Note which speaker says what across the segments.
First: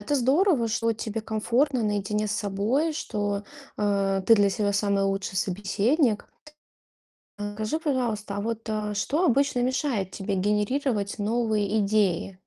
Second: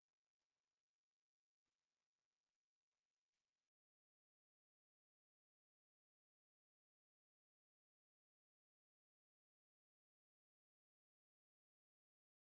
Speaker 1: Это здорово, что тебе комфортно наедине с собой, что, э, ты для себя самый лучший собеседник. А, скажи, пожалуйста, а вот, а, что обычно мешает тебе генерировать новые идеи?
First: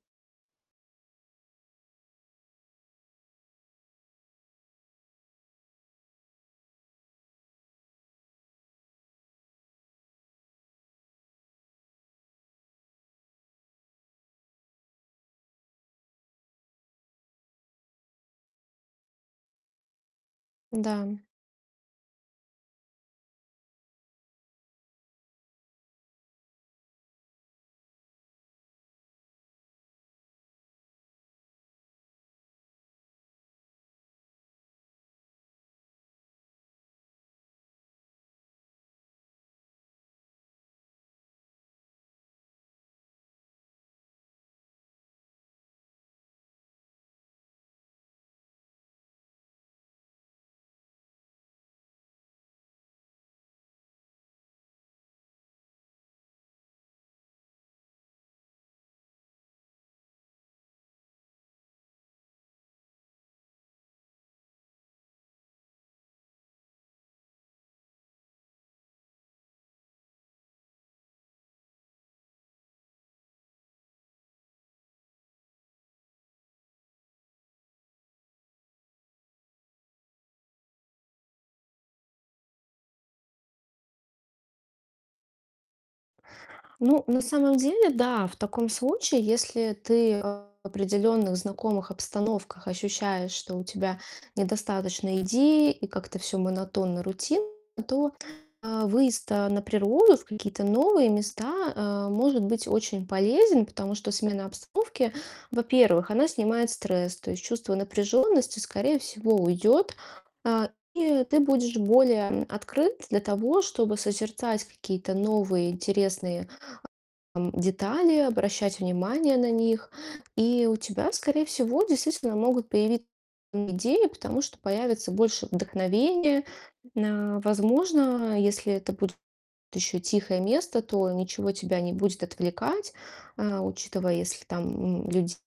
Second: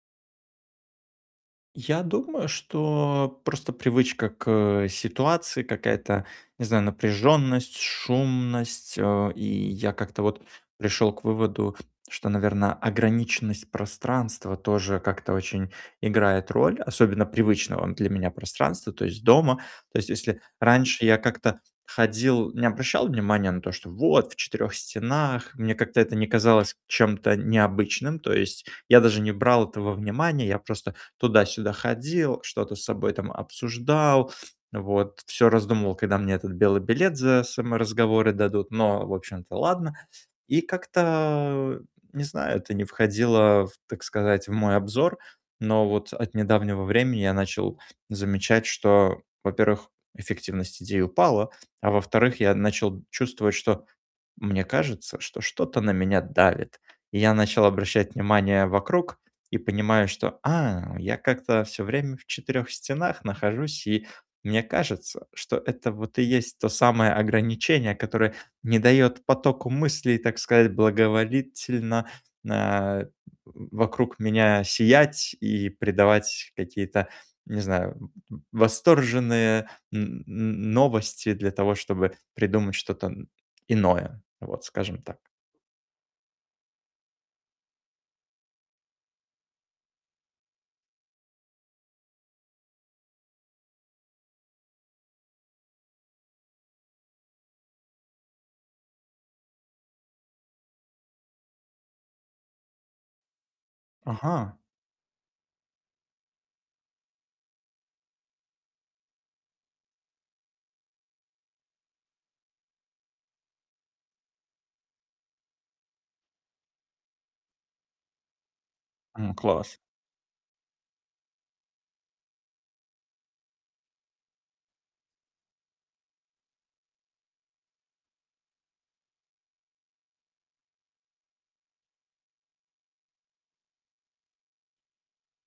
Speaker 2: Я думаю, что просто привычка к, э, ситуации какая-то, не знаю, напряжённость, шумность. Э, и я как-то вот пришёл к выводу, что, наверно, ограниченность пространства тоже, как-то очень играет роль, особенно привычного для меня пространства, то есть дома. То есть если раньше
Speaker 1: Да.
Speaker 2: я как-то ходил, не обращал внимания на то, что вот в четырёх стенах, мне как-то это не казалось чем-то необычным. То есть я даже не брал это во внимание. Я просто туда-сюда ходил, что-то с собой, там, обсуждал. Вот. Всё раздумывал, когда мне этот белый билет за саморазговоры дадут. Но, в общем-то, ладно. И как-то не знаю, это не входило в, так сказать, в мой обзор, но вот от недавнего времени я начал замечать, что, во-первых, эффективность идей упала, а, во-вторых, я начал чувствовать, что мне кажется, что что-то на меня давит. И я начал обращать внимание вокруг и понимаю, что: "А, я как-то всё время в четырёх стенах нахожусь". И мне кажется, что это, вот и есть то самое ограничение, которое не даёт потоку мыслей, так сказать, благоволительно, нэ э, вокруг меня сиять и придавать какие-то, не знаю, э, восторженные н н новости для того, чтобы придумать что-то н иное. Вот, скажем так.
Speaker 1: Ну, на самом деле, да. В таком случае, если ты в определённых знакомых обстановках ощущаешь, что у тебя недостаточно идей и как-то всё монотонно, рутинно, то, а, выезд, а, на природу, в какие-то новые места, э, может быть очень полезен, потому что смена
Speaker 2: Ага.
Speaker 1: обстановки, во-первых, она снимает стресс. То есть чувство напряжённости, скорее всего, уйдёт, э, и ты будешь более, эм, открыт для того, чтобы созерцать какие-то новые интересные, эм, детали, обращать
Speaker 2: М,
Speaker 1: внимание на
Speaker 2: класс.
Speaker 1: них. И у тебя, скорее всего, действительно могут появит идеи, потому что появится больше вдохновения. Н а, возможно, если это буд ещё тихое место, то ничего тебя не будет отвлекать. Э, учитывая, если там н людь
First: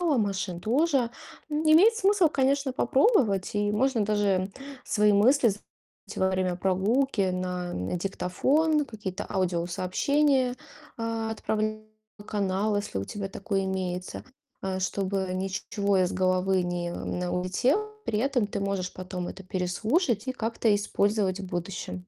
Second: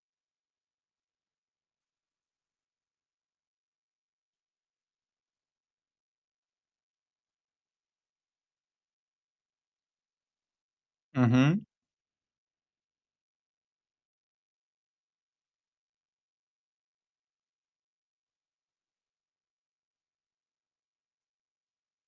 Speaker 1: мало, машин тоже. Н имеет смысл, конечно, попробовать и можно даже свои мысли з во время прогулки на, э, диктофон, какие-то аудиосообщения, а,
Speaker 2: Мгм.
Speaker 1: отправлять на канал, если у тебя такой имеется, э, чтобы ничего из головы не на улетело. При этом, ты можешь потом это переслушать и как-то использовать в будущем.